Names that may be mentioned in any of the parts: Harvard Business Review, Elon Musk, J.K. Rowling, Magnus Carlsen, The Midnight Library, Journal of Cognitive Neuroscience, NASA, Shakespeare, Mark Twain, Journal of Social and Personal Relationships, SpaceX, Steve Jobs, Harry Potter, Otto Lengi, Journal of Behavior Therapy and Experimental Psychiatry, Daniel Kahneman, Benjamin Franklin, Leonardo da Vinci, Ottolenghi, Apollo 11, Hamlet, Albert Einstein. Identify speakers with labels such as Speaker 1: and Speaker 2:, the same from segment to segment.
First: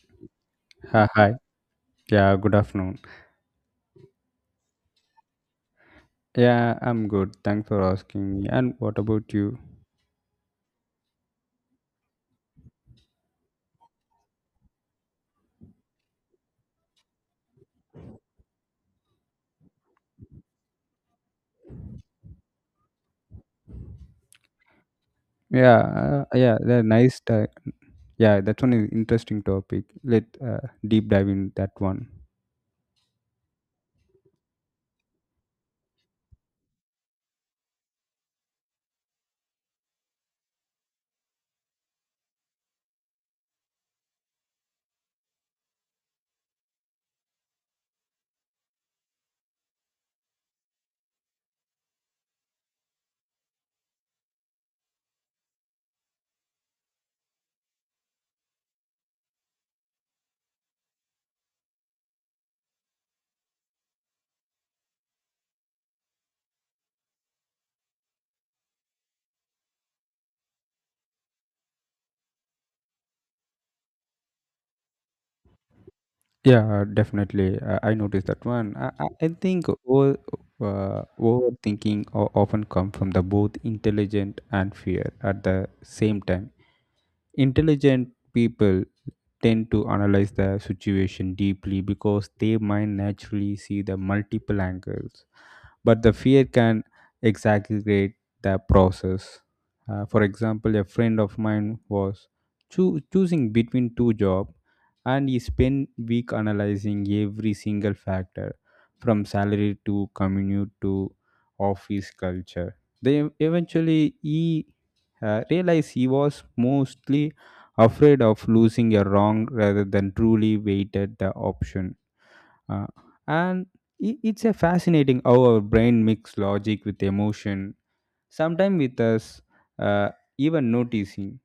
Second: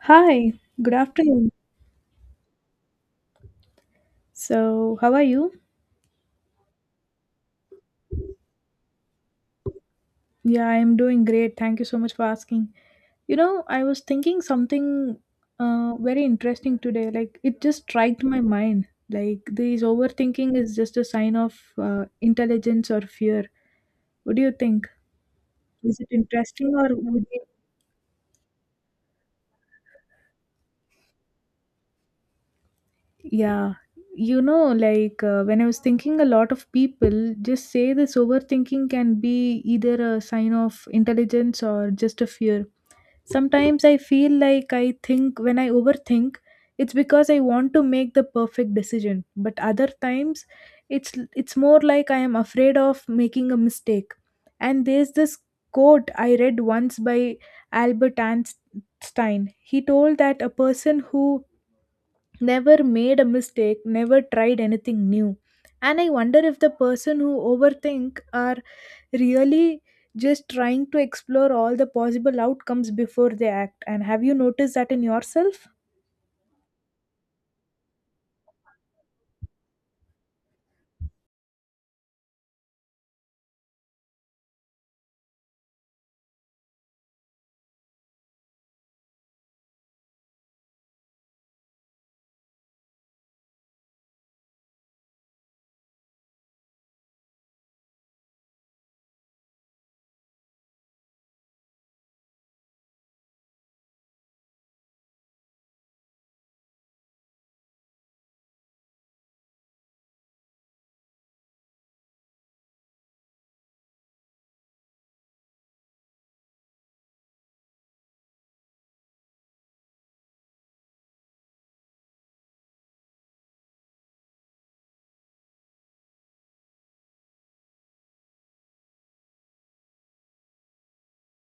Speaker 1: Hi, good
Speaker 2: Ha, hi.
Speaker 1: afternoon.
Speaker 2: Yeah, good afternoon.
Speaker 1: So, how are you?
Speaker 2: Yeah, I'm good. Thanks for asking me. And what about you?
Speaker 1: Yeah, I'm doing great. Thank you so much for asking. You know, I was thinking something very interesting today. Like, it just struck my mind. Like, this overthinking is just a sign of intelligence or fear. What do you think?
Speaker 2: Yeah,
Speaker 1: Is it
Speaker 2: yeah,
Speaker 1: interesting or would you?
Speaker 2: yeah, that's one is interesting topic. Let deep dive in that one.
Speaker 1: Yeah, like when I was thinking, a lot of people just say this overthinking can be either a sign of intelligence or just a fear. Sometimes I feel like I think when I overthink, it's because I want to make the perfect decision. But other times, it's more like I am afraid of making a mistake. And there's this quote I read once by Albert Einstein. He told that a person who never made a mistake never tried anything new. And I wonder if the person who overthink are really just trying to explore all the possible outcomes before they act. And have you noticed that in yourself?
Speaker 2: Yeah, definitely. I noticed that one. I think overthinking often come from the both intelligent and fear at the same time. Intelligent people tend to analyze the situation deeply because their mind naturally see the multiple angles, but the fear can exaggerate the process. For example, a friend of mine was choosing between two jobs, and he spent week analyzing every single factor from salary to commute to office culture. They eventually he realized he was mostly afraid of losing a wrong rather than truly weighted the option. Uh, and it's a fascinating how our brain mix logic with emotion, sometimes with us uh, even noticing.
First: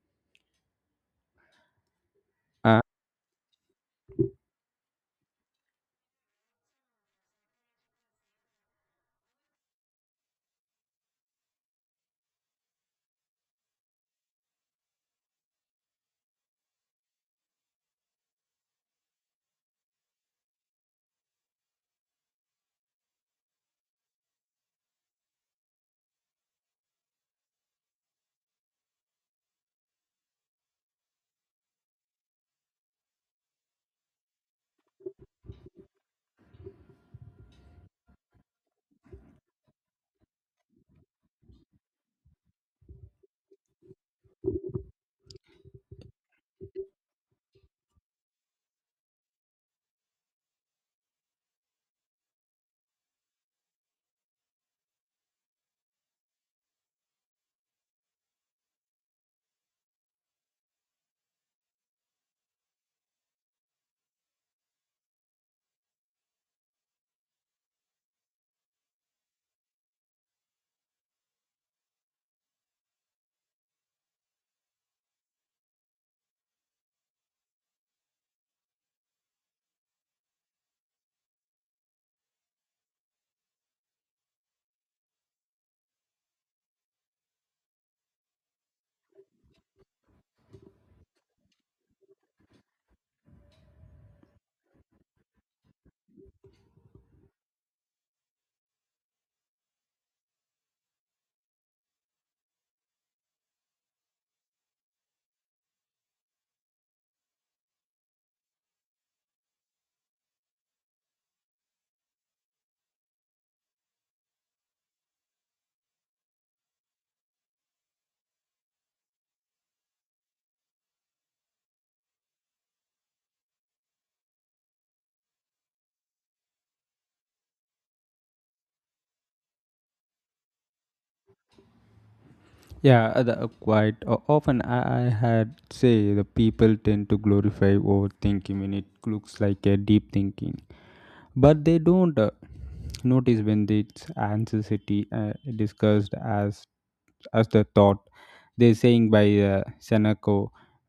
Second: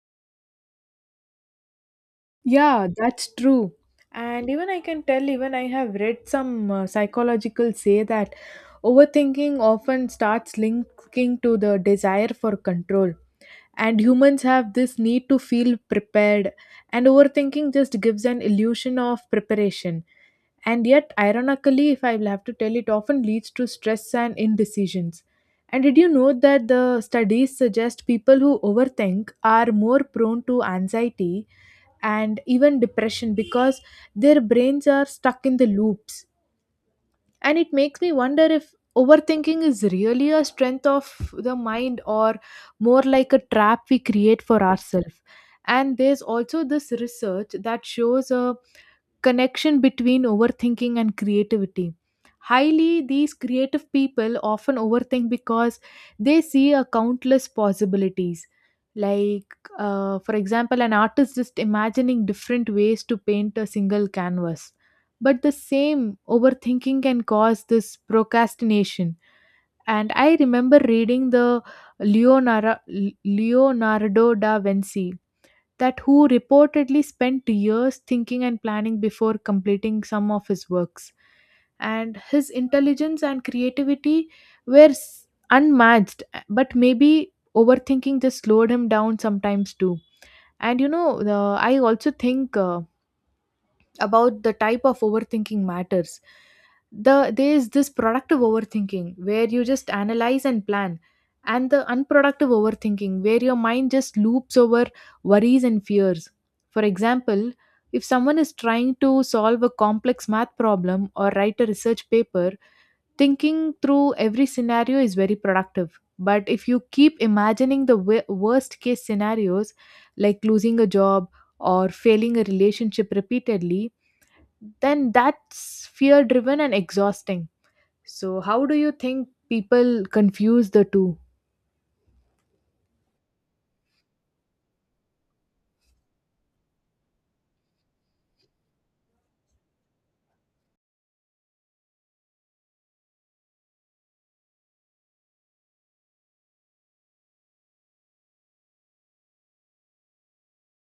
Speaker 2: Uh,
Speaker 1: Yeah, that's true. And even I can tell, even I have read some psychological say that overthinking often starts linking to the desire for control. And humans have this need to feel prepared, and overthinking just gives an illusion of preparation. And yet, ironically, if I will have to tell, it often leads to stress and indecisions. And did you know that the studies suggest people who overthink are more prone to anxiety and even depression because their brains are stuck in the loops? And it makes me wonder if overthinking is really a strength of the mind or more like a trap we create for ourselves. And there's also this research that shows a connection between overthinking and creativity. Highly, these creative people often overthink because they see a countless possibilities, like, for example, an artist just imagining different ways to paint a single canvas, but the same overthinking can cause this procrastination. And I remember reading the Leonardo, Leonardo da Vinci that who reportedly spent years thinking and planning before completing some of his works, and his intelligence and creativity were unmatched, but maybe overthinking just slowed him down sometimes too. And I also think about the type of overthinking matters. There is this productive overthinking where you just analyze and plan, and the unproductive overthinking where your mind just loops over worries and fears. For example, if someone is trying to solve a complex math problem or write a research paper, thinking through every scenario is very productive, but if you keep imagining the worst case scenarios, like losing a job or failing a relationship repeatedly, then that's fear driven and exhausting. So, how do you think people confuse the two?
Speaker 2: yeah, quite often I had say the people tend to glorify overthinking when it looks like a deep thinking, but they don't notice when its anxiety discussed as the thought. They saying by Seneca,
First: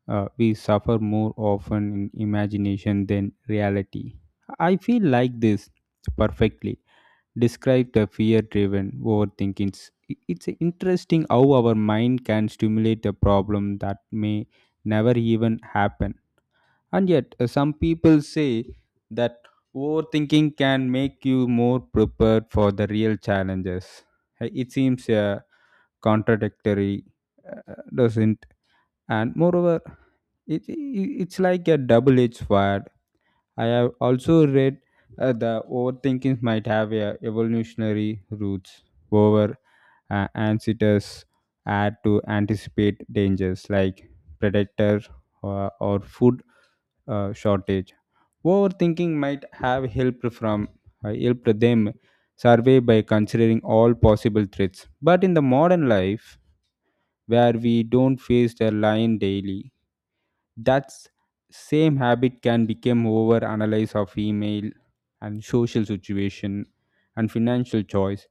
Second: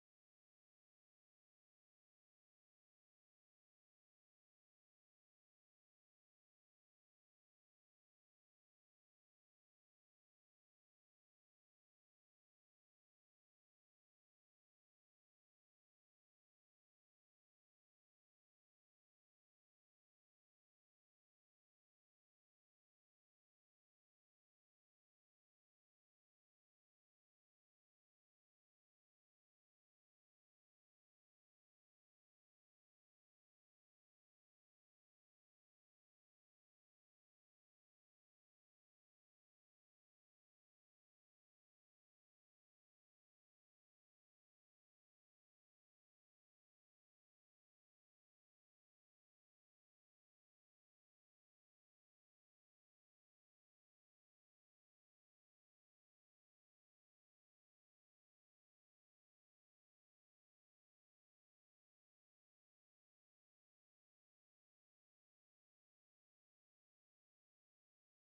Speaker 2: we suffer more often in imagination than reality. I feel like this perfectly describe the fear-driven overthinking. It's interesting how our mind can stimulate a problem that may never even happen. And yet, some people say that overthinking can make you more prepared for the real challenges. It seems contradictory, doesn't. And moreover, it's like a double-edged sword. I have also read the overthinking might have a evolutionary roots. Over ancestors had to anticipate dangers like predator or food shortage. Overthinking might have helped them survey by considering all possible threats. But in the modern life, where we don't face the line daily. That same habit can become over analyze of email and social situation and financial choice.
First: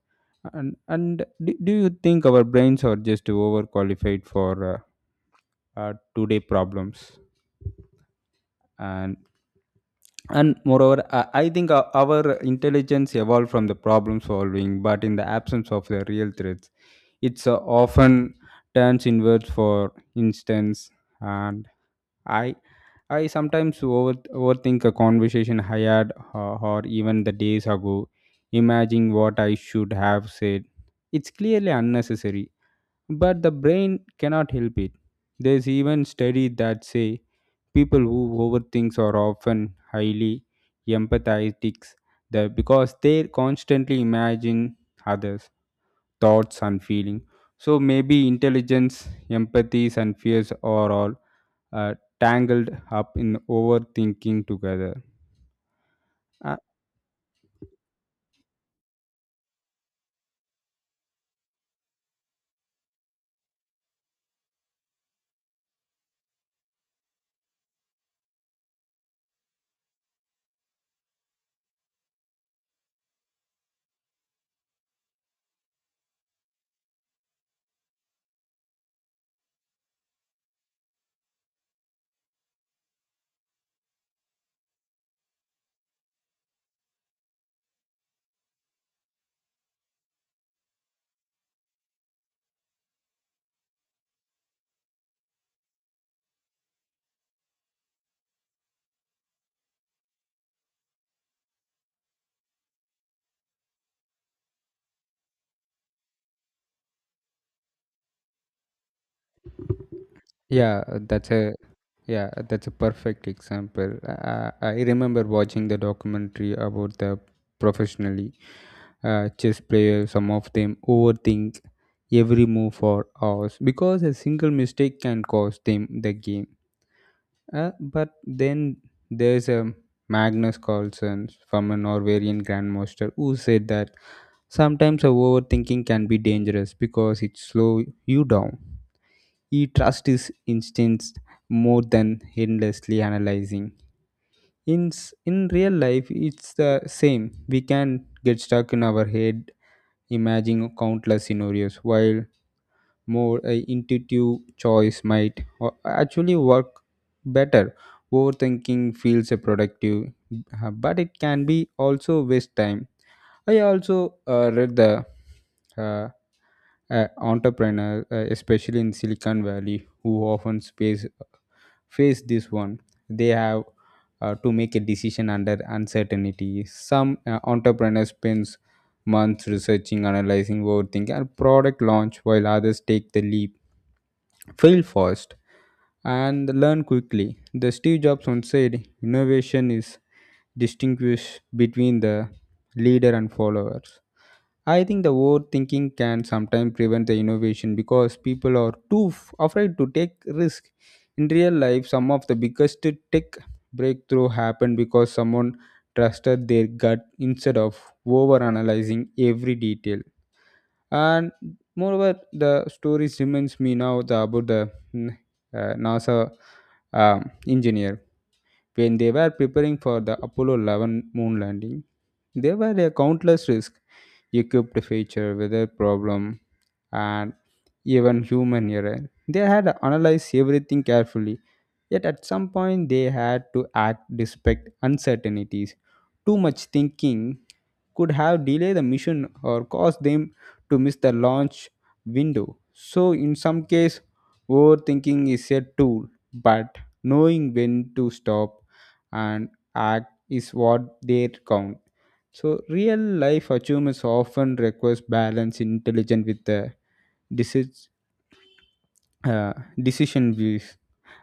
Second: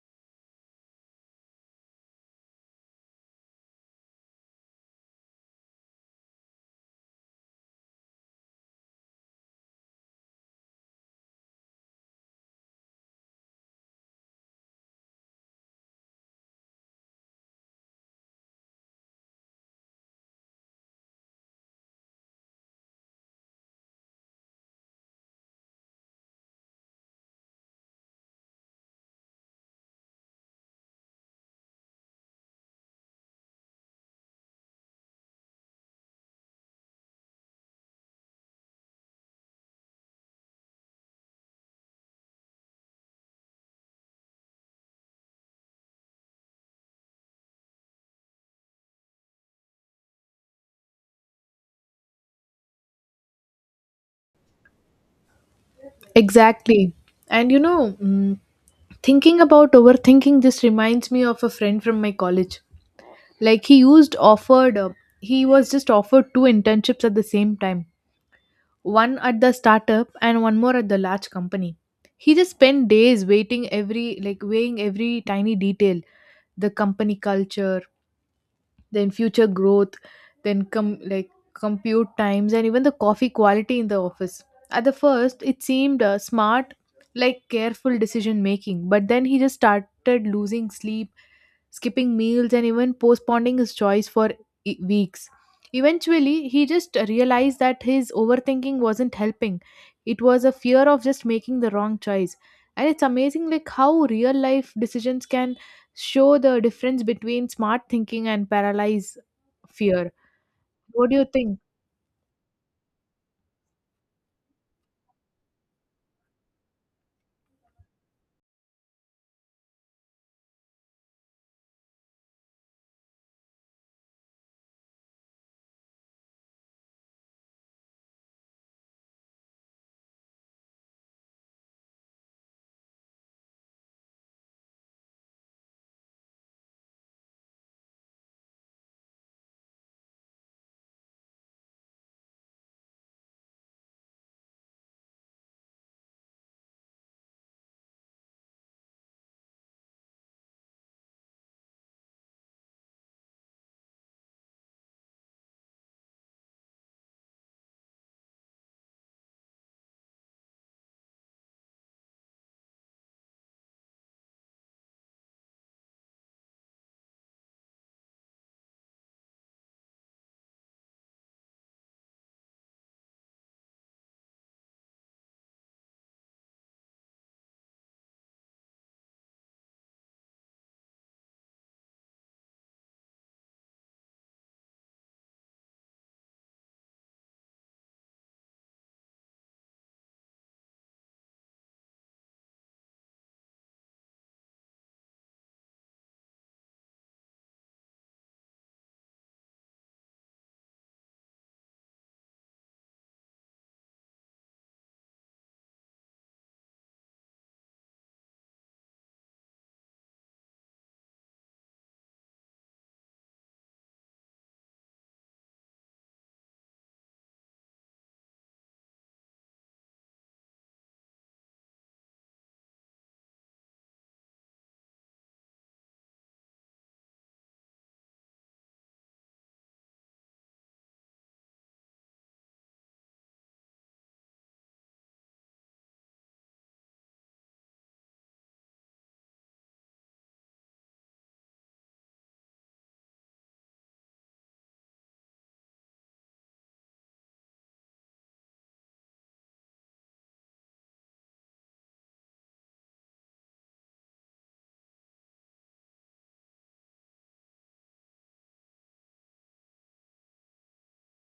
Speaker 2: Do you think our brains are just overqualified for today problems? And and moreover, I think our intelligence evolved from the problem solving, but in the absence of the real threats, it's often turns inwards for instance. And i I sometimes overthink a conversation I had or even the days ago, imagining what I should have said. It's clearly unnecessary, but the brain cannot help it. There's even studies that say people who overthink are often highly empathetic, because they constantly imagine others thoughts and feeling, so maybe intelligence empathies and fears are all uh, tangled up in overthinking together. Uh,
Speaker 1: Exactly. And thinking about overthinking just reminds me of a friend from my college. Like, he was just offered two internships at the same time, one at the startup and one more at the large company. He just spent days like, weighing every tiny detail, the company culture, then future growth, then com like compute times, and even the coffee quality in the office. At the first it seemed smart, like careful decision making, but then he just started losing sleep, skipping meals, and even postponing his choice for weeks. Eventually he just realized that his overthinking wasn't helping, it was a fear of just making the wrong choice. And it's amazing, like, how real life decisions can show the difference between smart thinking and paralyzed fear.
Speaker 2: yeah
Speaker 1: What do you
Speaker 2: that's a
Speaker 1: think?
Speaker 2: yeah, that's a perfect example. I remember watching the documentary about the professionally chess players. Some of them overthink every move for hours because a single mistake can cost them the game. But then there's a Magnus Carlsen from a Norwegian grandmaster who said that sometimes our overthinking can be dangerous because it slows you down. He trusts his instincts more than endlessly analyzing. In real life, it's the same. We can get stuck in our head, imagining countless scenarios while more intuitive choice might actually work better. Overthinking feels productive, but it can be also waste time. I also read the uh, entrepreneur, especially in Silicon Valley, who often face this one. They have to make a decision under uncertainty. Some entrepreneurs spends months researching, analyzing, overthinking, and product launch, while others take the leap, fail first, and learn quickly. The Steve Jobs once said, "Innovation is distinguished between the leader and followers." I think the overthinking can sometimes prevent the innovation because people are too afraid to take risk. In real life, some of the biggest tech breakthrough happened because someone trusted their gut instead of overanalyzing every detail. And moreover, the stories reminds me about the NASA engineer when they were preparing for the Apollo 11 moon landing. There were a countless risks equipped feature, weather problem, and even human error. They had analyzed everything carefully, yet at some point they had to act despite uncertainties. Too much thinking could have delayed the mission or caused them to miss the launch window. So, in some case, overthinking is a tool, but knowing when to stop and act is what they count. So, real life achievements often requires balance, intelligence with the deci- decision views.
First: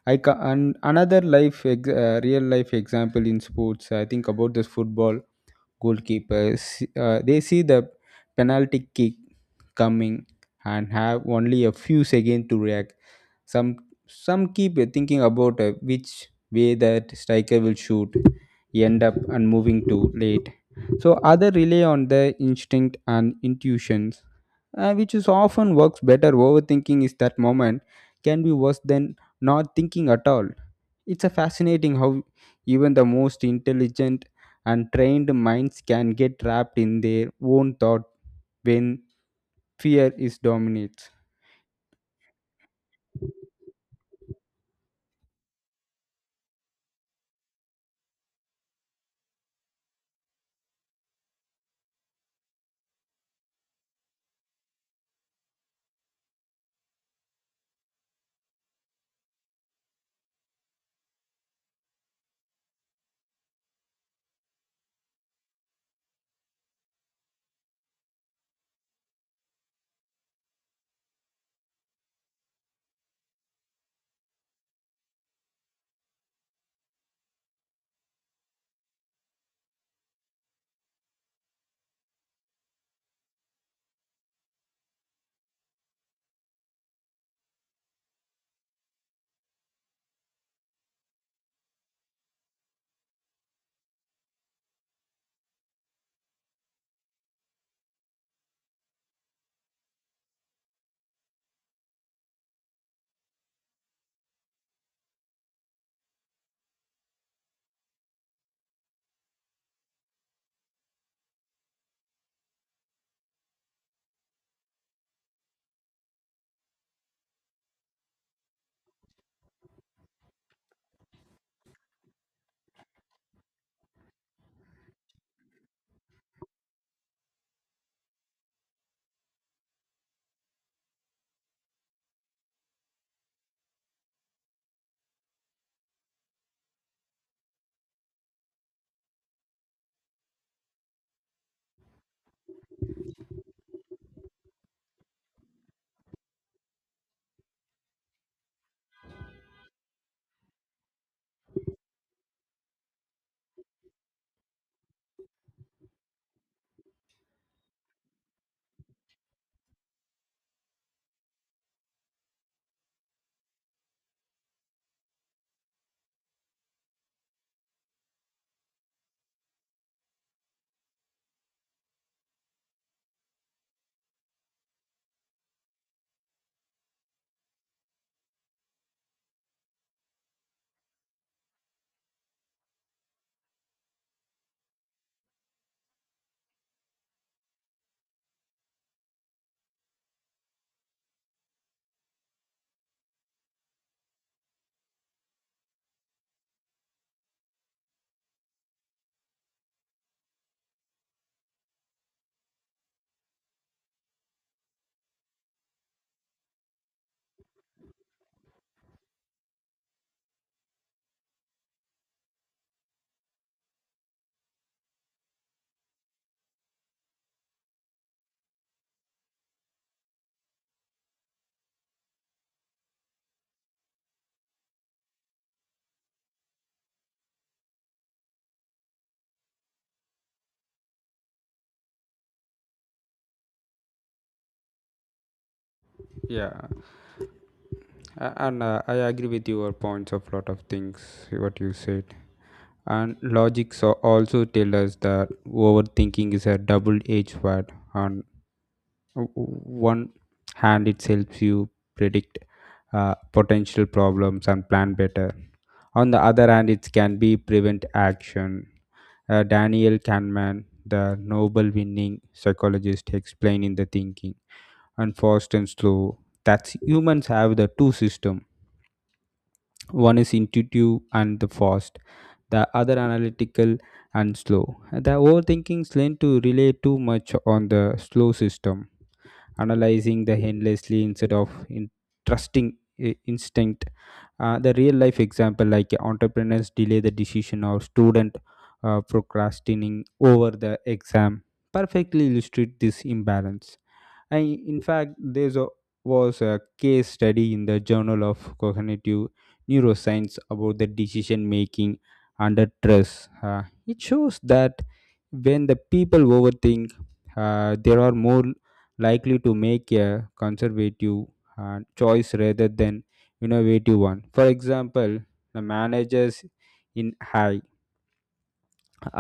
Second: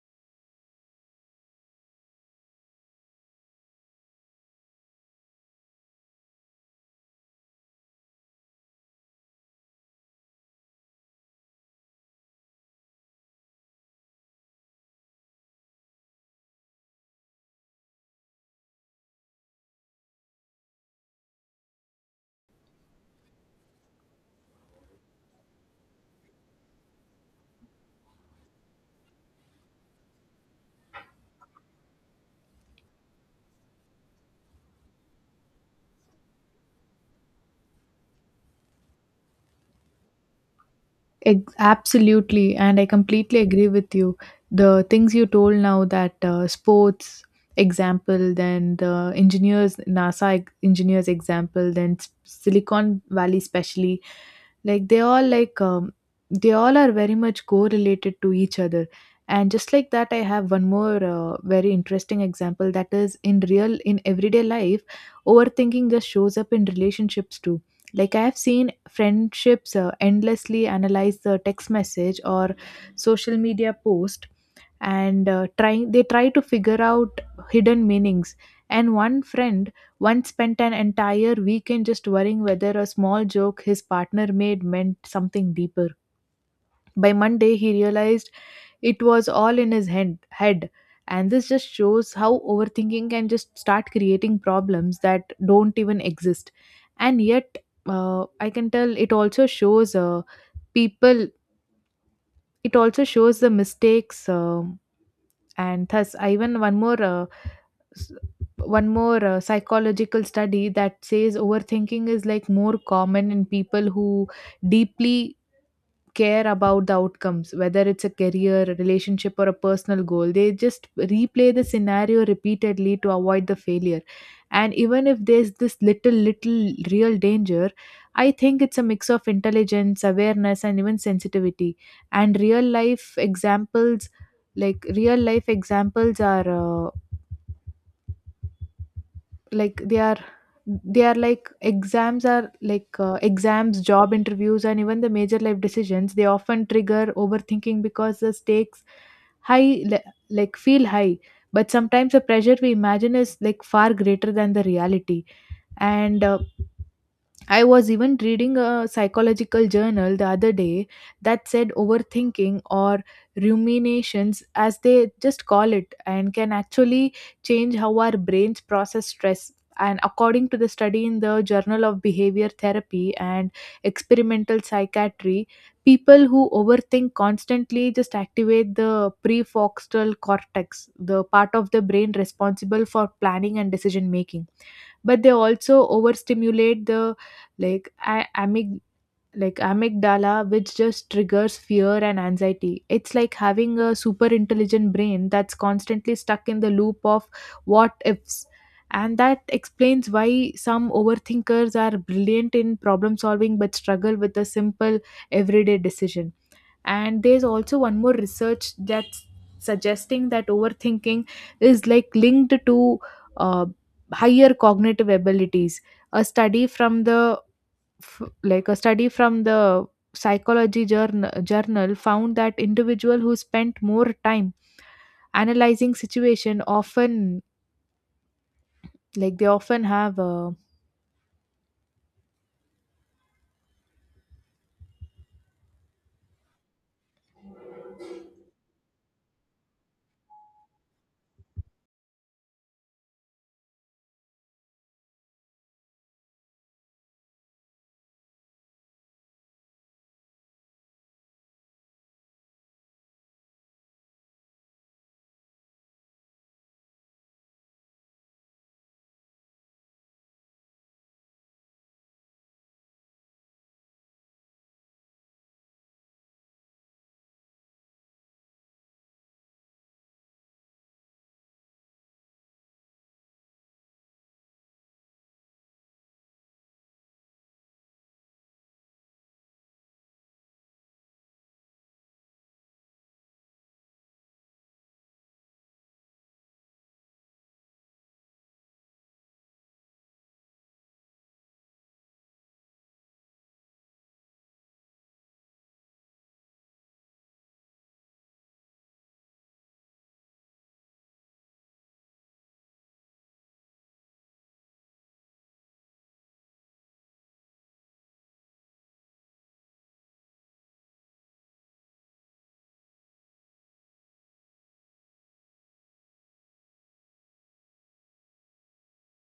Speaker 2: And another real life example in sports. I think about this football goalkeepers. They see the penalty kick coming and have only a few seconds to react. Some some keep thinking about which way that striker will shoot end up and moving too late, so other rely on their instinct and intuitions, which is often works better. Overthinking is that moment can be worse than not thinking at all. It's a fascinating how even the most intelligent and trained minds can get trapped in their own thought when fear is dominates.
Speaker 1: Absolutely, and I completely agree with you. The things you told now, that sports example, then the engineers, NASA engineers example, then Silicon Valley, especially, like they all like um, they all are very much correlated to each other. And just like that, I have one more very interesting example, that is in everyday life, overthinking just shows up in relationships too, like I have seen friendships endlessly analyze the text message or social media post, and try they try to figure out hidden meanings. And one friend once spent an entire weekend just worrying whether a small joke his partner made meant something deeper. By Monday, he realized it was all in his head. And this just shows how overthinking can just start creating problems that don't even exist. And yet, I can tell people, it also shows the mistakes. And thus, I even one more s- one more psychological study that says overthinking is like more common in people who deeply care about the outcomes, whether it's a career, a relationship, or a personal goal. They just replay the scenario repeatedly to avoid the failure. And even if there's this little real danger, I think it's a mix of intelligence, awareness, and even sensitivity. And real life examples, are like they are like exams, are like exams, job interviews, and even the major life decisions, they often trigger overthinking because the stakes high like feel high, but sometimes the pressure we imagine is like far greater than the reality. And I was even reading a psychological journal the other day that said overthinking, or ruminations, as they just call it, and can actually change how our brains process stress. And according to the study in the Journal of Behavior Therapy and Experimental Psychiatry, people who overthink constantly just activate the prefrontal cortex, the part of the brain responsible for planning and decision making, but they also overstimulate the like I, amyg- like amygdala, which just triggers fear and anxiety. It's like having a super intelligent brain that's constantly stuck in the loop of what ifs, and that explains why some overthinkers are brilliant in problem solving but struggle with a simple everyday decision. And there's also one more research that's suggesting that overthinking is like linked to uh, higher cognitive abilities. a study from the a study from the psychology journal found that individual who spent more time analyzing situation often, like, they often have a
Speaker 2: Yeah, A- and I agree with your points of lot of things what you said. And logic so also tell us that overthinking is a double-edged sword. O- o- one hand, it helps you predict potential problems and plan better. On the other hand, it can be prevent action. Daniel Kahneman, the Nobel winning psychologist, explained in the thinking and fast and slow that humans have the two system. One is intuitive and the fast, the other analytical and slow. The overthinkings learn to rely too much on the slow system, analyzing the endlessly instead of trusting instinct. The real life example like entrepreneurs delay the decision or student procrastinating over the exam perfectly illustrate this imbalance. And in fact, there was a case study in the Journal of Cognitive Neuroscience about the decision making under stress. It shows that when the people overthink, they are more likely to make a conservative choice rather than innovative one. For example, the managers in high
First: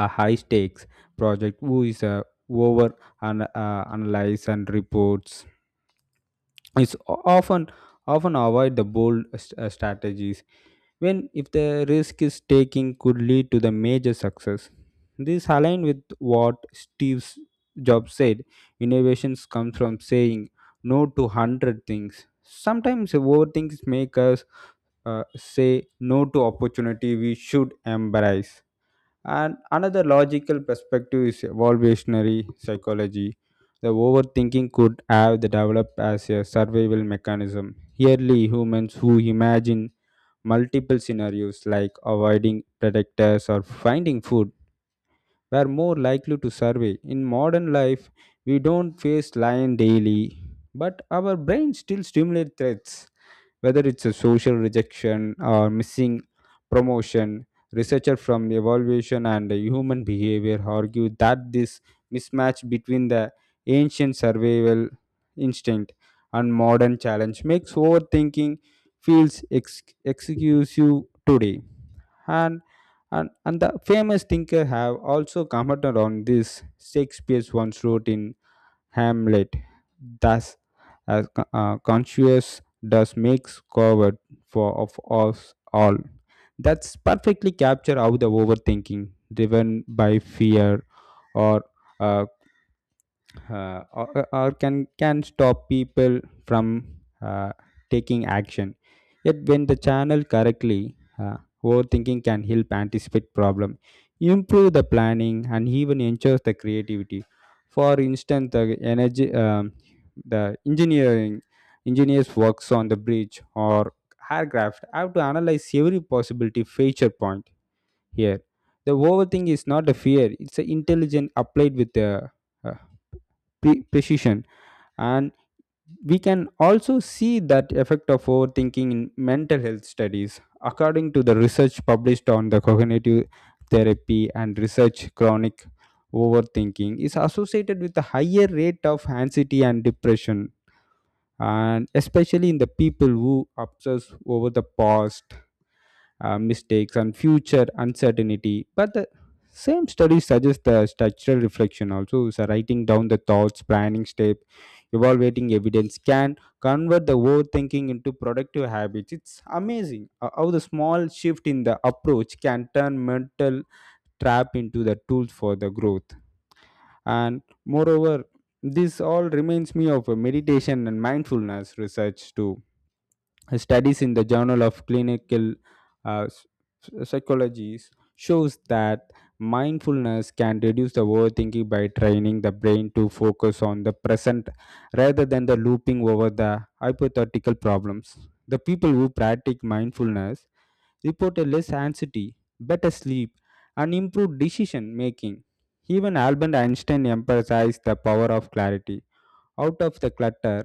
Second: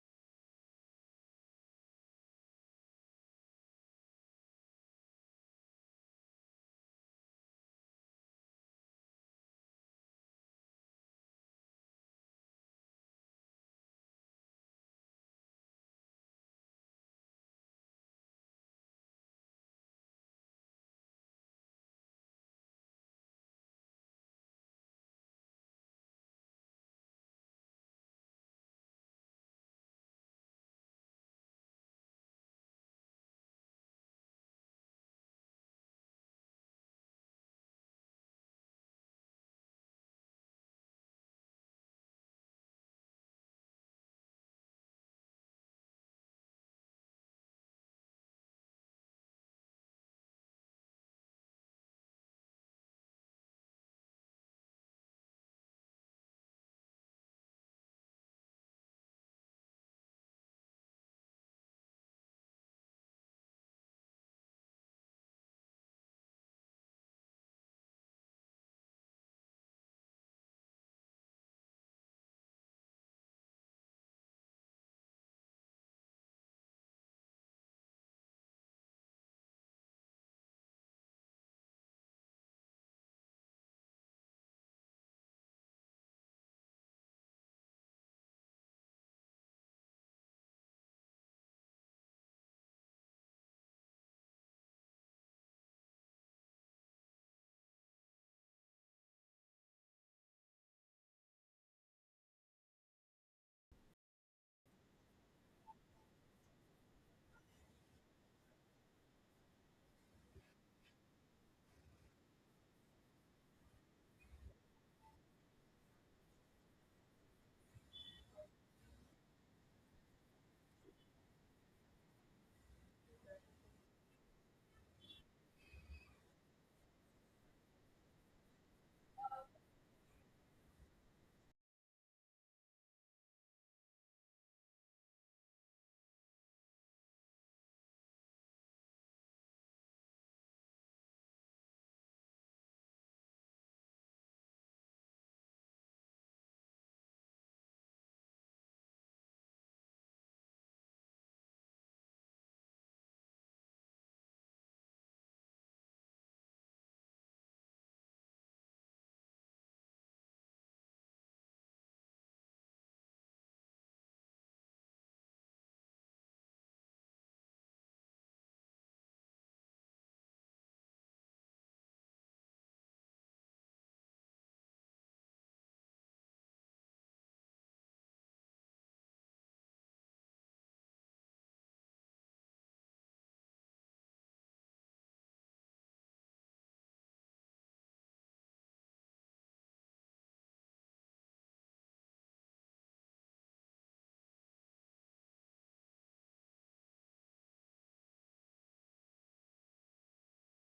Speaker 2: a high stakes project who is over analyze and reports, it's often avoid the bold strategies when if the risk is taking could lead to the major success. This aligns with what Steve Jobs said: innovations come from saying no to 100 things. Sometimes overthings make us uh, say no to opportunity we should embrace. And another logical perspective is evolutionary psychology. The overthinking could have the developed as a survival mechanism. Early humans who imagine multiple scenarios like avoiding predators or finding food were more likely to survey. In modern life, we don't face lion daily, but our brains still stimulate threats, whether it's a social rejection or missing promotion. Researchers from evaluation and human behavior argue that this mismatch between the ancient survival instinct and modern challenge makes overthinking feels exclusive today. And and, and the famous thinker have also commented on this. Shakespeare once wrote in Hamlet. Thus, as conscious does makes covered for of us all. That's perfectly capture how the overthinking driven by fear or uh, or can stop people from uh, taking action. Yet when the channel correctly, overthinking can help anticipate problem, improve the planning, and even ensures the creativity. For instance, the energy the engineering engineers works on the bridge or aircraft have to analyze every possibility feature point here. The overthink is not a fear, it's an intelligent applied with the uh, precision. And we can also see that effect of overthinking in mental health studies. According to the research published on the cognitive therapy and research, chronic overthinking is associated with a higher rate of anxiety and depression, and especially in the people who obsess over the past mistakes and future uncertainty. But the same study suggests the structural reflection also. So writing down the thoughts, planning step, evaluating evidence can convert the overthinking into productive habits. It's amazing how the small shift in the approach can turn mental trap into the tools for the growth. And moreover, this all reminds me of a meditation and mindfulness research too. Studies in the Journal of Clinical uh, s- Psychology shows that mindfulness can reduce the overthinking by training the brain to focus on the present rather than the looping over the hypothetical problems. The people who practice mindfulness report a less anxiety, better sleep, and improved decision making. Even Albert Einstein emphasized the power of clarity: out of the clutter,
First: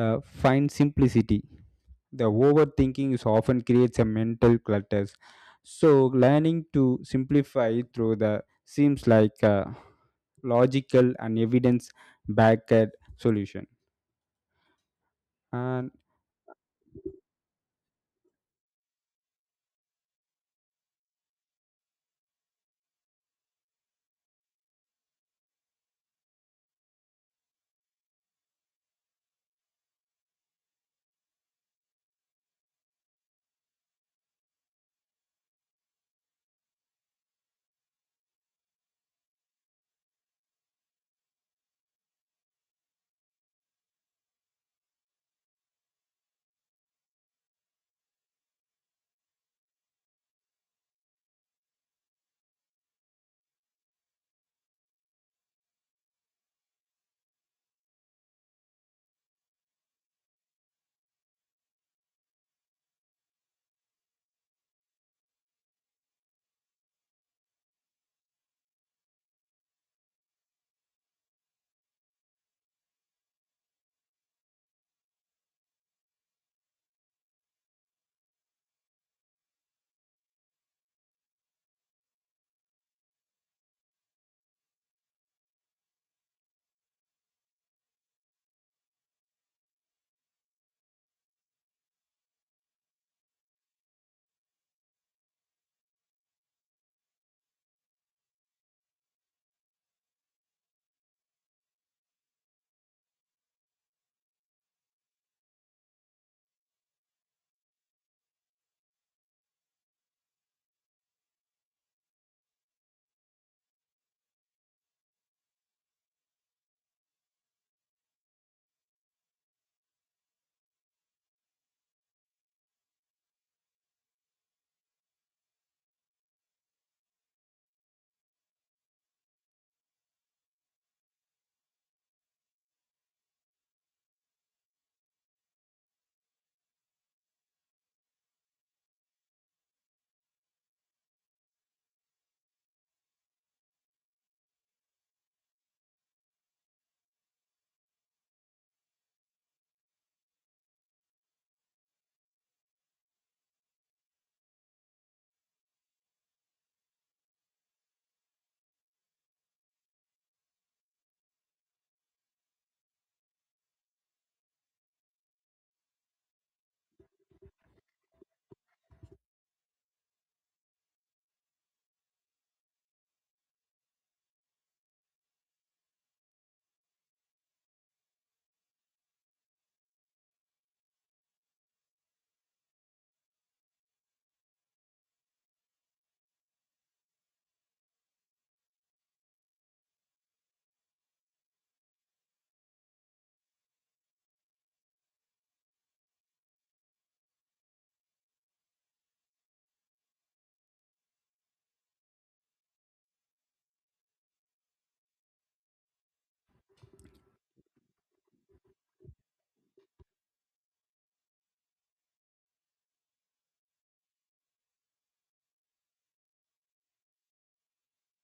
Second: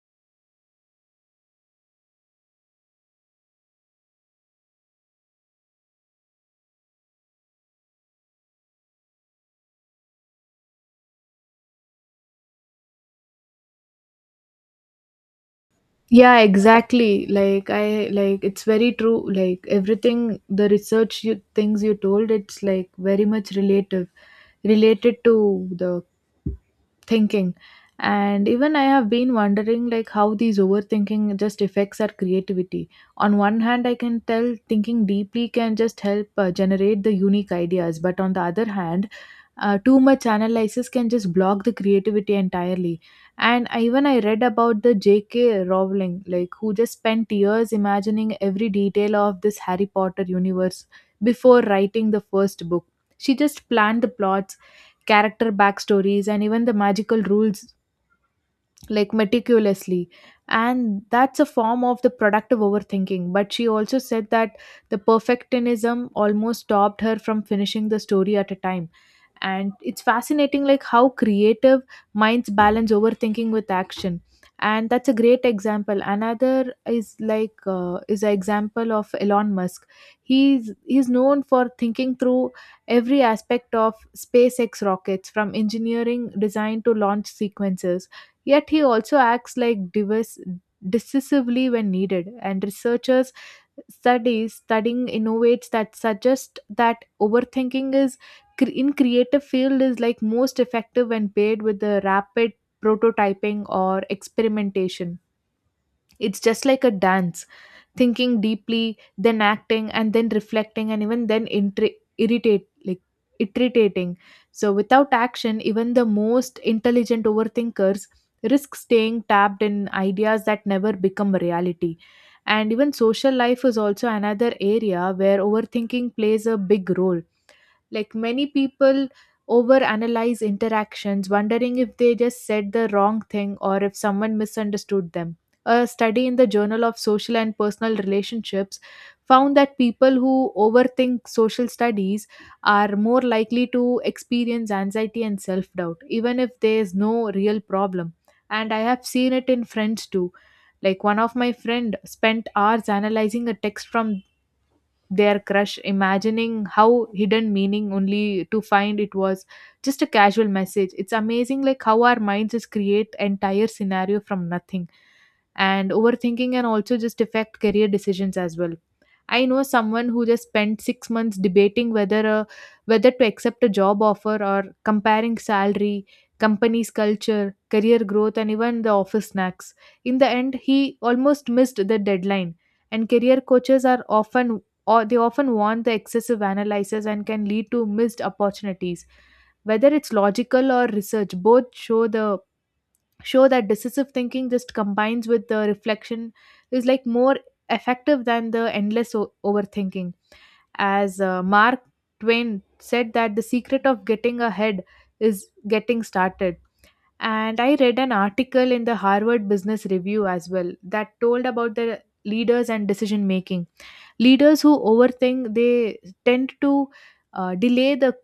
Speaker 2: find simplicity. The overthinking is often creates a mental clutters, so learning to simplify through the seems like a logical and evidence backed solution. And
Speaker 1: yeah, exactly. Like I like it's very true, like everything, the research, you things you told, it's like very much relative related to the thinking. And even I have been wondering, like, how these overthinking just affects our creativity. On one hand, I can tell thinking deeply can just help generate the unique ideas, but on the other hand, too much analysis can just block the creativity entirely. And even I read about the JK Rowling, like, who just spent years imagining every detail of this Harry Potter universe before writing the first book. She just planned the plots, character backstories, and even the magical rules, like, meticulously, and that's a form of the productive overthinking. But she also said that the perfectionism almost stopped her from finishing the story at a time. And it's fascinating, like, how creative minds balance overthinking with action. And that's a great example. Another is, is an example of Elon Musk. He's known for thinking through every aspect of SpaceX rockets, from engineering design to launch sequences, yet he also acts, like, diverse decisively when needed. And researchers studies studying innovates that suggest that overthinking is in creative field is like most effective when paired with the rapid prototyping or experimentation. It's just like a dance, thinking deeply, then acting, and then reflecting, and even then irritate like irritating. So without action, even the most intelligent overthinkers risk staying tapped in ideas that never become reality. And even social life is also another area where overthinking plays a big role, like many people overanalyze interactions, wondering if they just said the wrong thing or if someone misunderstood them. A study in the Journal of Social and Personal Relationships found that people who overthink social studies are more likely to experience anxiety and self doubt, even if there is no real problem. And I have seen it in friends too. Like, one of my friend spent hours analyzing a text from their crush, imagining how hidden meaning, only to find it was just a casual message. It's amazing, like, how our minds just create entire scenario from nothing. And overthinking can also just affect career decisions as well. I know someone who just spent 6 months debating whether to accept a job offer, or comparing salary, company's culture, career growth, and even the office snacks. In the end, he almost missed the deadline. And career coaches are often or they often want the excessive analysis, and can lead to missed opportunities. Whether it's logical or research, both show the show that decisive thinking just combines with the reflection is like more effective than the endless overthinking as Mark Twain said that the secret of getting ahead is getting started. And I read an article in the Harvard Business Review as well that told about the leaders and decision making. Leaders who overthink they tend to delay the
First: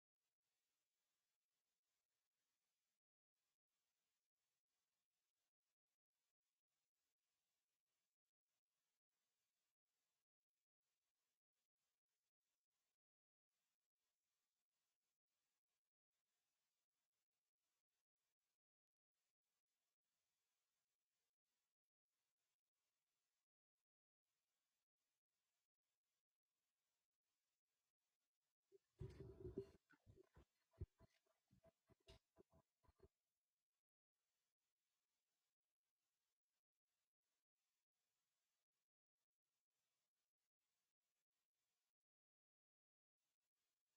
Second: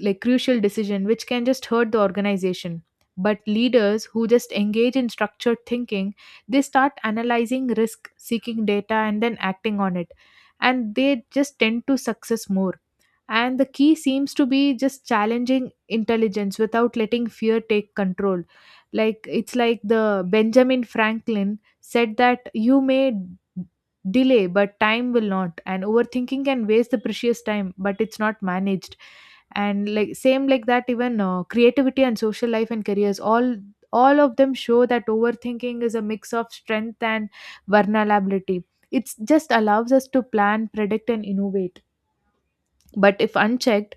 Speaker 1: like crucial decision which can just hurt the organization. But leaders who just engage in structured thinking, they start analyzing risk, seeking data and then acting on it. And they just tend to success more. And the key seems to be just challenging intelligence without letting fear take control. Like it's like the Benjamin Franklin said that you may delay but time will not, and overthinking can waste the precious time but it's not managed. And like same like that, even creativity and social life and careers all of them show that overthinking is a mix of strength and vulnerability. It just allows us to plan predict and innovate, but if unchecked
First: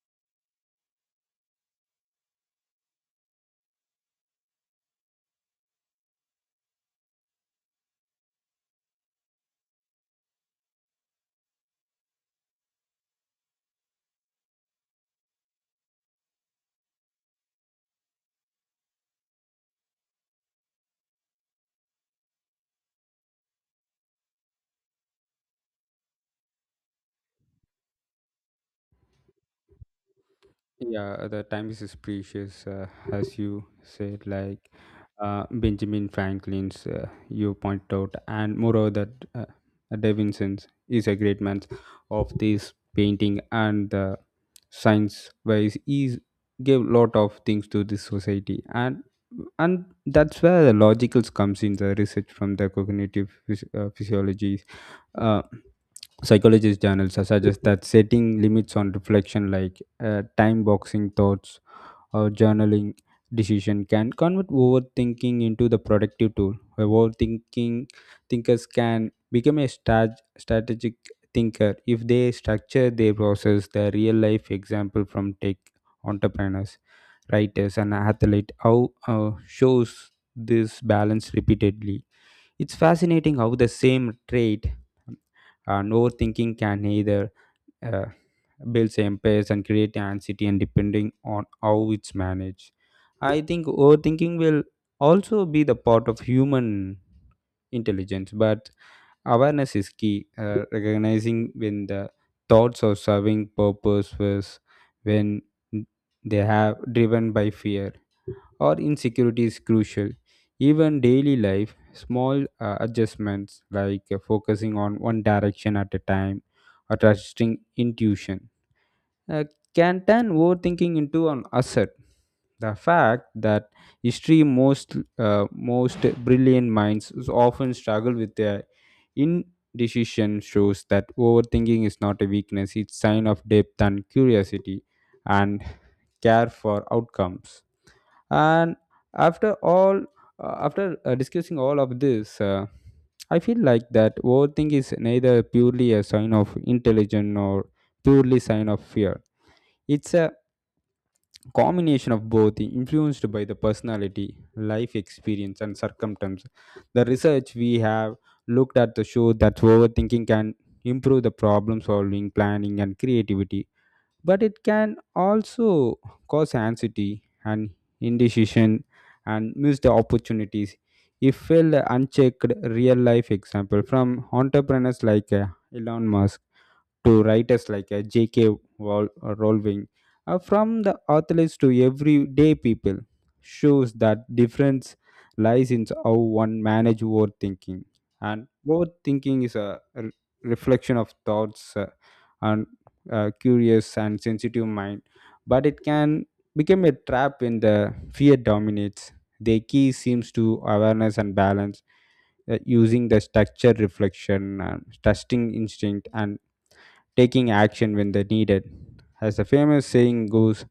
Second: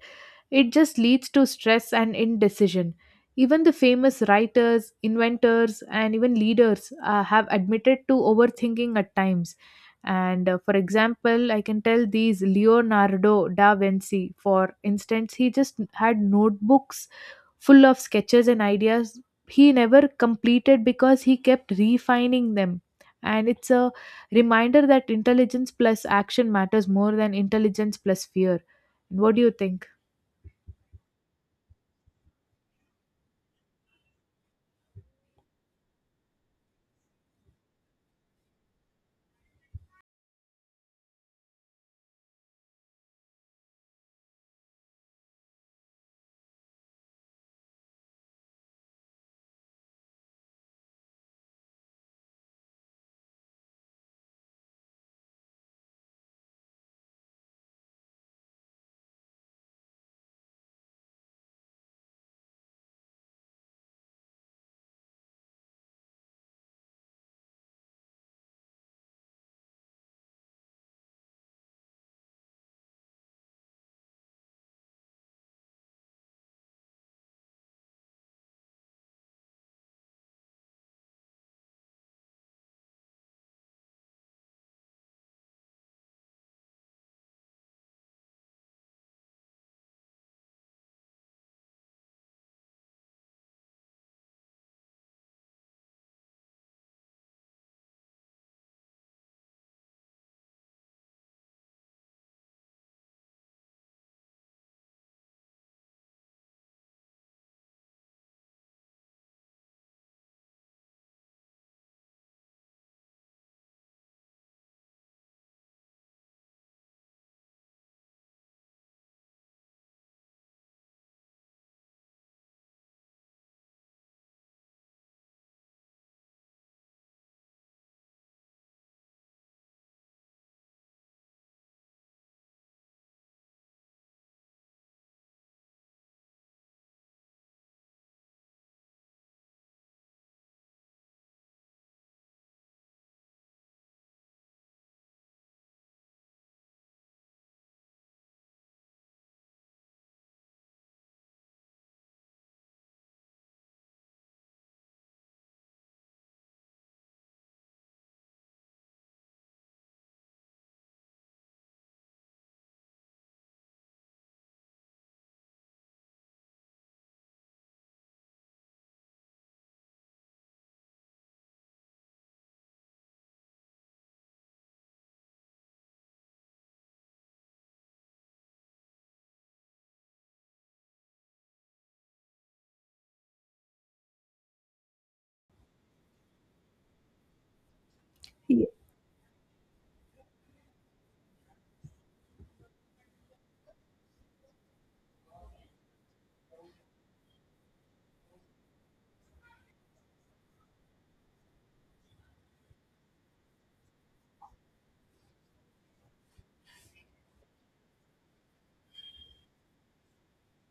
Speaker 1: it just leads to stress and indecision. Even the famous writers, inventors, and even leaders have admitted to overthinking at times. And for example, I can tell these Leonardo da Vinci, for instance, he just had notebooks full of sketches and ideas he never completed because he kept refining them. And it's a reminder that intelligence plus action matters more than intelligence plus fear. What do you think?
Speaker 2: yeah, the time is precious, as you said, Benjamin Franklin's you point out. And moreover, that Davinson's is a great man of this painting and the science wise, is gave lot of things to this society. And that's where the logicals comes in. The research from the cognitive physiologies uh, psychologist journals suggest that setting limits on reflection like time boxing thoughts or journaling decision can convert overthinking into the productive tool. Overthinking thinkers can become a strategic thinker if they structure their process. The real life example from tech entrepreneurs, writers, and athletes how shows this balance repeatedly. It's fascinating how the same trait and overthinking can either uh, builds empires and create anxiety, and depending on how it's managed, I think overthinking will also be the part of human intelligence. But awareness is key, recognizing when the thoughts are serving purpose was when they have driven by fear or insecurity is crucial. Even daily life small adjustments like focusing on one direction at a time or trusting intuition uh, can turn overthinking into an asset. The fact that history most brilliant minds often struggle with their indecision shows that overthinking is not a weakness; it's sign of depth and curiosity and care for outcomes. And after all, after discussing all of this, I feel like that overthink is neither purely a sign of intelligence nor purely sign of fear. It's a combination of both, influenced by the personality life experience and circumstance. The research we have looked at the show that overthinking can improve the problem solving, planning, and creativity, but it can also cause anxiety and indecision and missed opportunities if held unchecked. Real life example from entrepreneurs like Elon Musk to writers like J.K. Rowling, from the athletes to everyday people, shows that difference lies in how one manage overthinking. And overthinking is a reflection of thoughts, and curious and sensitive mind, but it can become a trap when the fear dominates. The key seems to awareness and balance, using the structure reflection, and trusting instinct, and taking action when they're needed. As the famous saying goes,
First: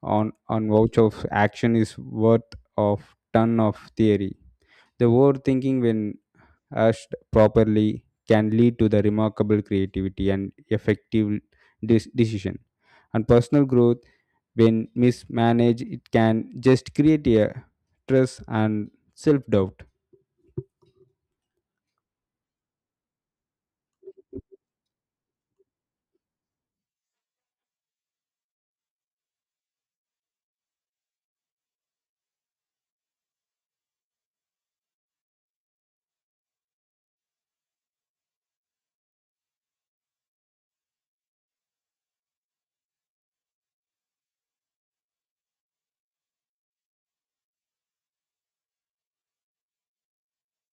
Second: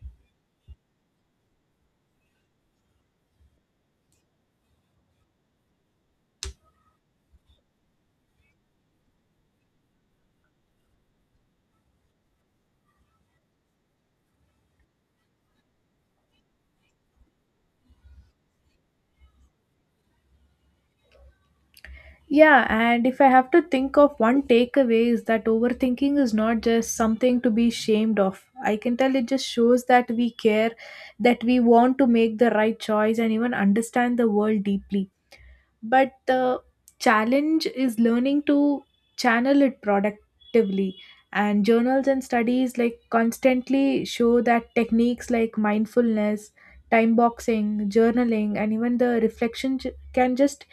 Speaker 2: on vouch of action is worth of ton of theory. The overthinking when asked properly can lead to the remarkable creativity and effective decision. And personal growth, when mismanaged, it can just create a stress and self-doubt.
Speaker 1: Yeah, and if I have to think of one takeaway is that overthinking is not just something to be ashamed of. I can tell it just shows that we care, that we want to make the right choice and even understand the world deeply. But the challenge is learning to channel it productively. And journals and studies like constantly show that techniques like mindfulness, time boxing, journaling, and even the reflection can just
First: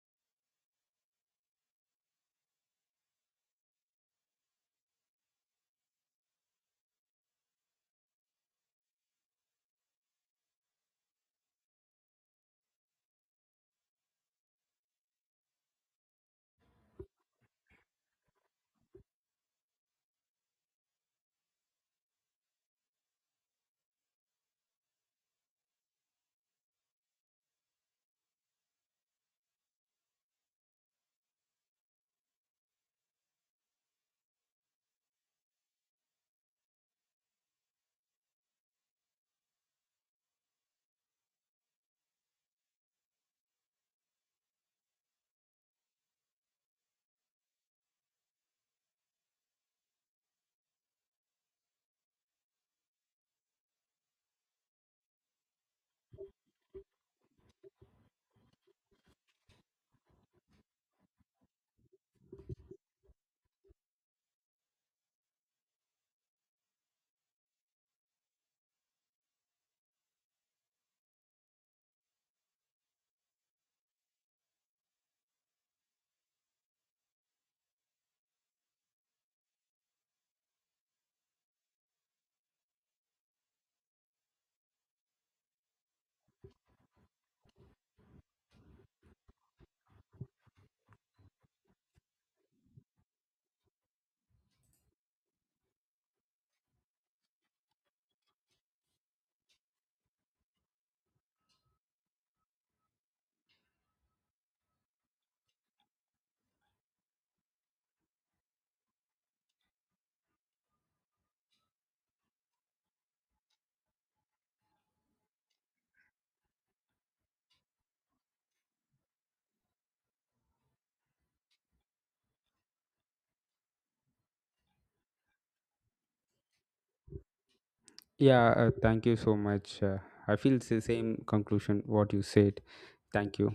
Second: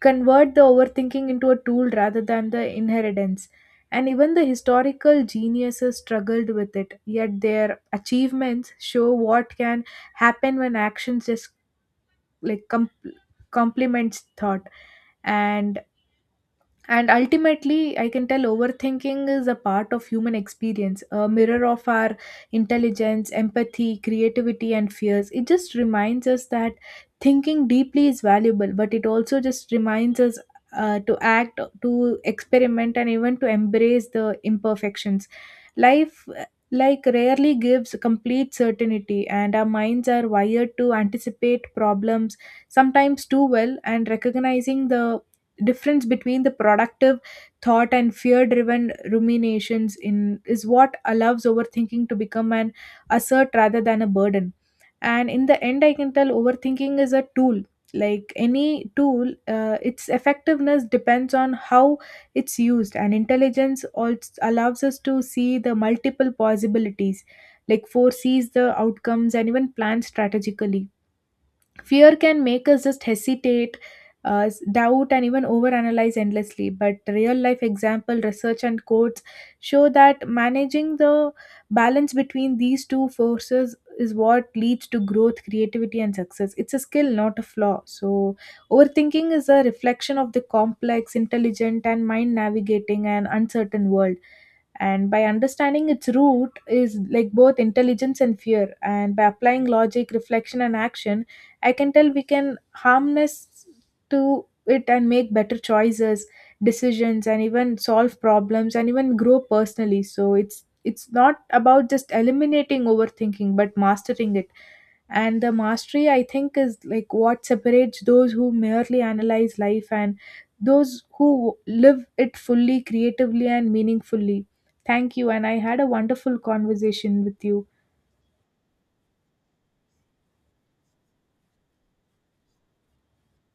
Speaker 1: convert the overthinking into a tool rather than the inheritance. And even the historical geniuses struggled with it, yet their achievements show what can happen when actions just like complements thought. And and ultimately, I can tell overthinking is a part of human experience, a mirror of our intelligence, empathy, creativity, and fears. It just reminds us that thinking deeply is valuable, but it also just reminds us to act, to experiment, and even to embrace the imperfections. Life, like, rarely gives complete certainty, and our minds are wired to anticipate problems sometimes too well, and recognizing the difference between the productive thought and fear driven ruminations in is what allows overthinking to become an asset rather than a burden. And in the end I can tell overthinking is a tool. Like any tool, its effectiveness depends on how it's used, and intelligence also allows us to see the multiple possibilities, like foresees the outcomes and even plans strategically. Fear can make us just hesitate, doubt, and even overanalyze endlessly. But real life example, research, and quotes show that managing the balance between these two forces is what leads to growth, creativity, and success. It's a skill, not a flaw. So, overthinking is a reflection of the complex, intelligent, and mind navigating and uncertain world, and by understanding its root is like both intelligence and fear, and by applying logic reflection and action, I can tell we can harness to it and make better choices, decisions, and even solve problems and even grow personally. So it's not about just eliminating overthinking, but mastering it. And the mastery, I think, is like what separates those who merely analyze life and those who live it fully, creatively, and meaningfully. Thank you. And I had a wonderful conversation with you.
Speaker 2: Yeah, thank you so much. I feel it's the same conclusion what you said. Thank you.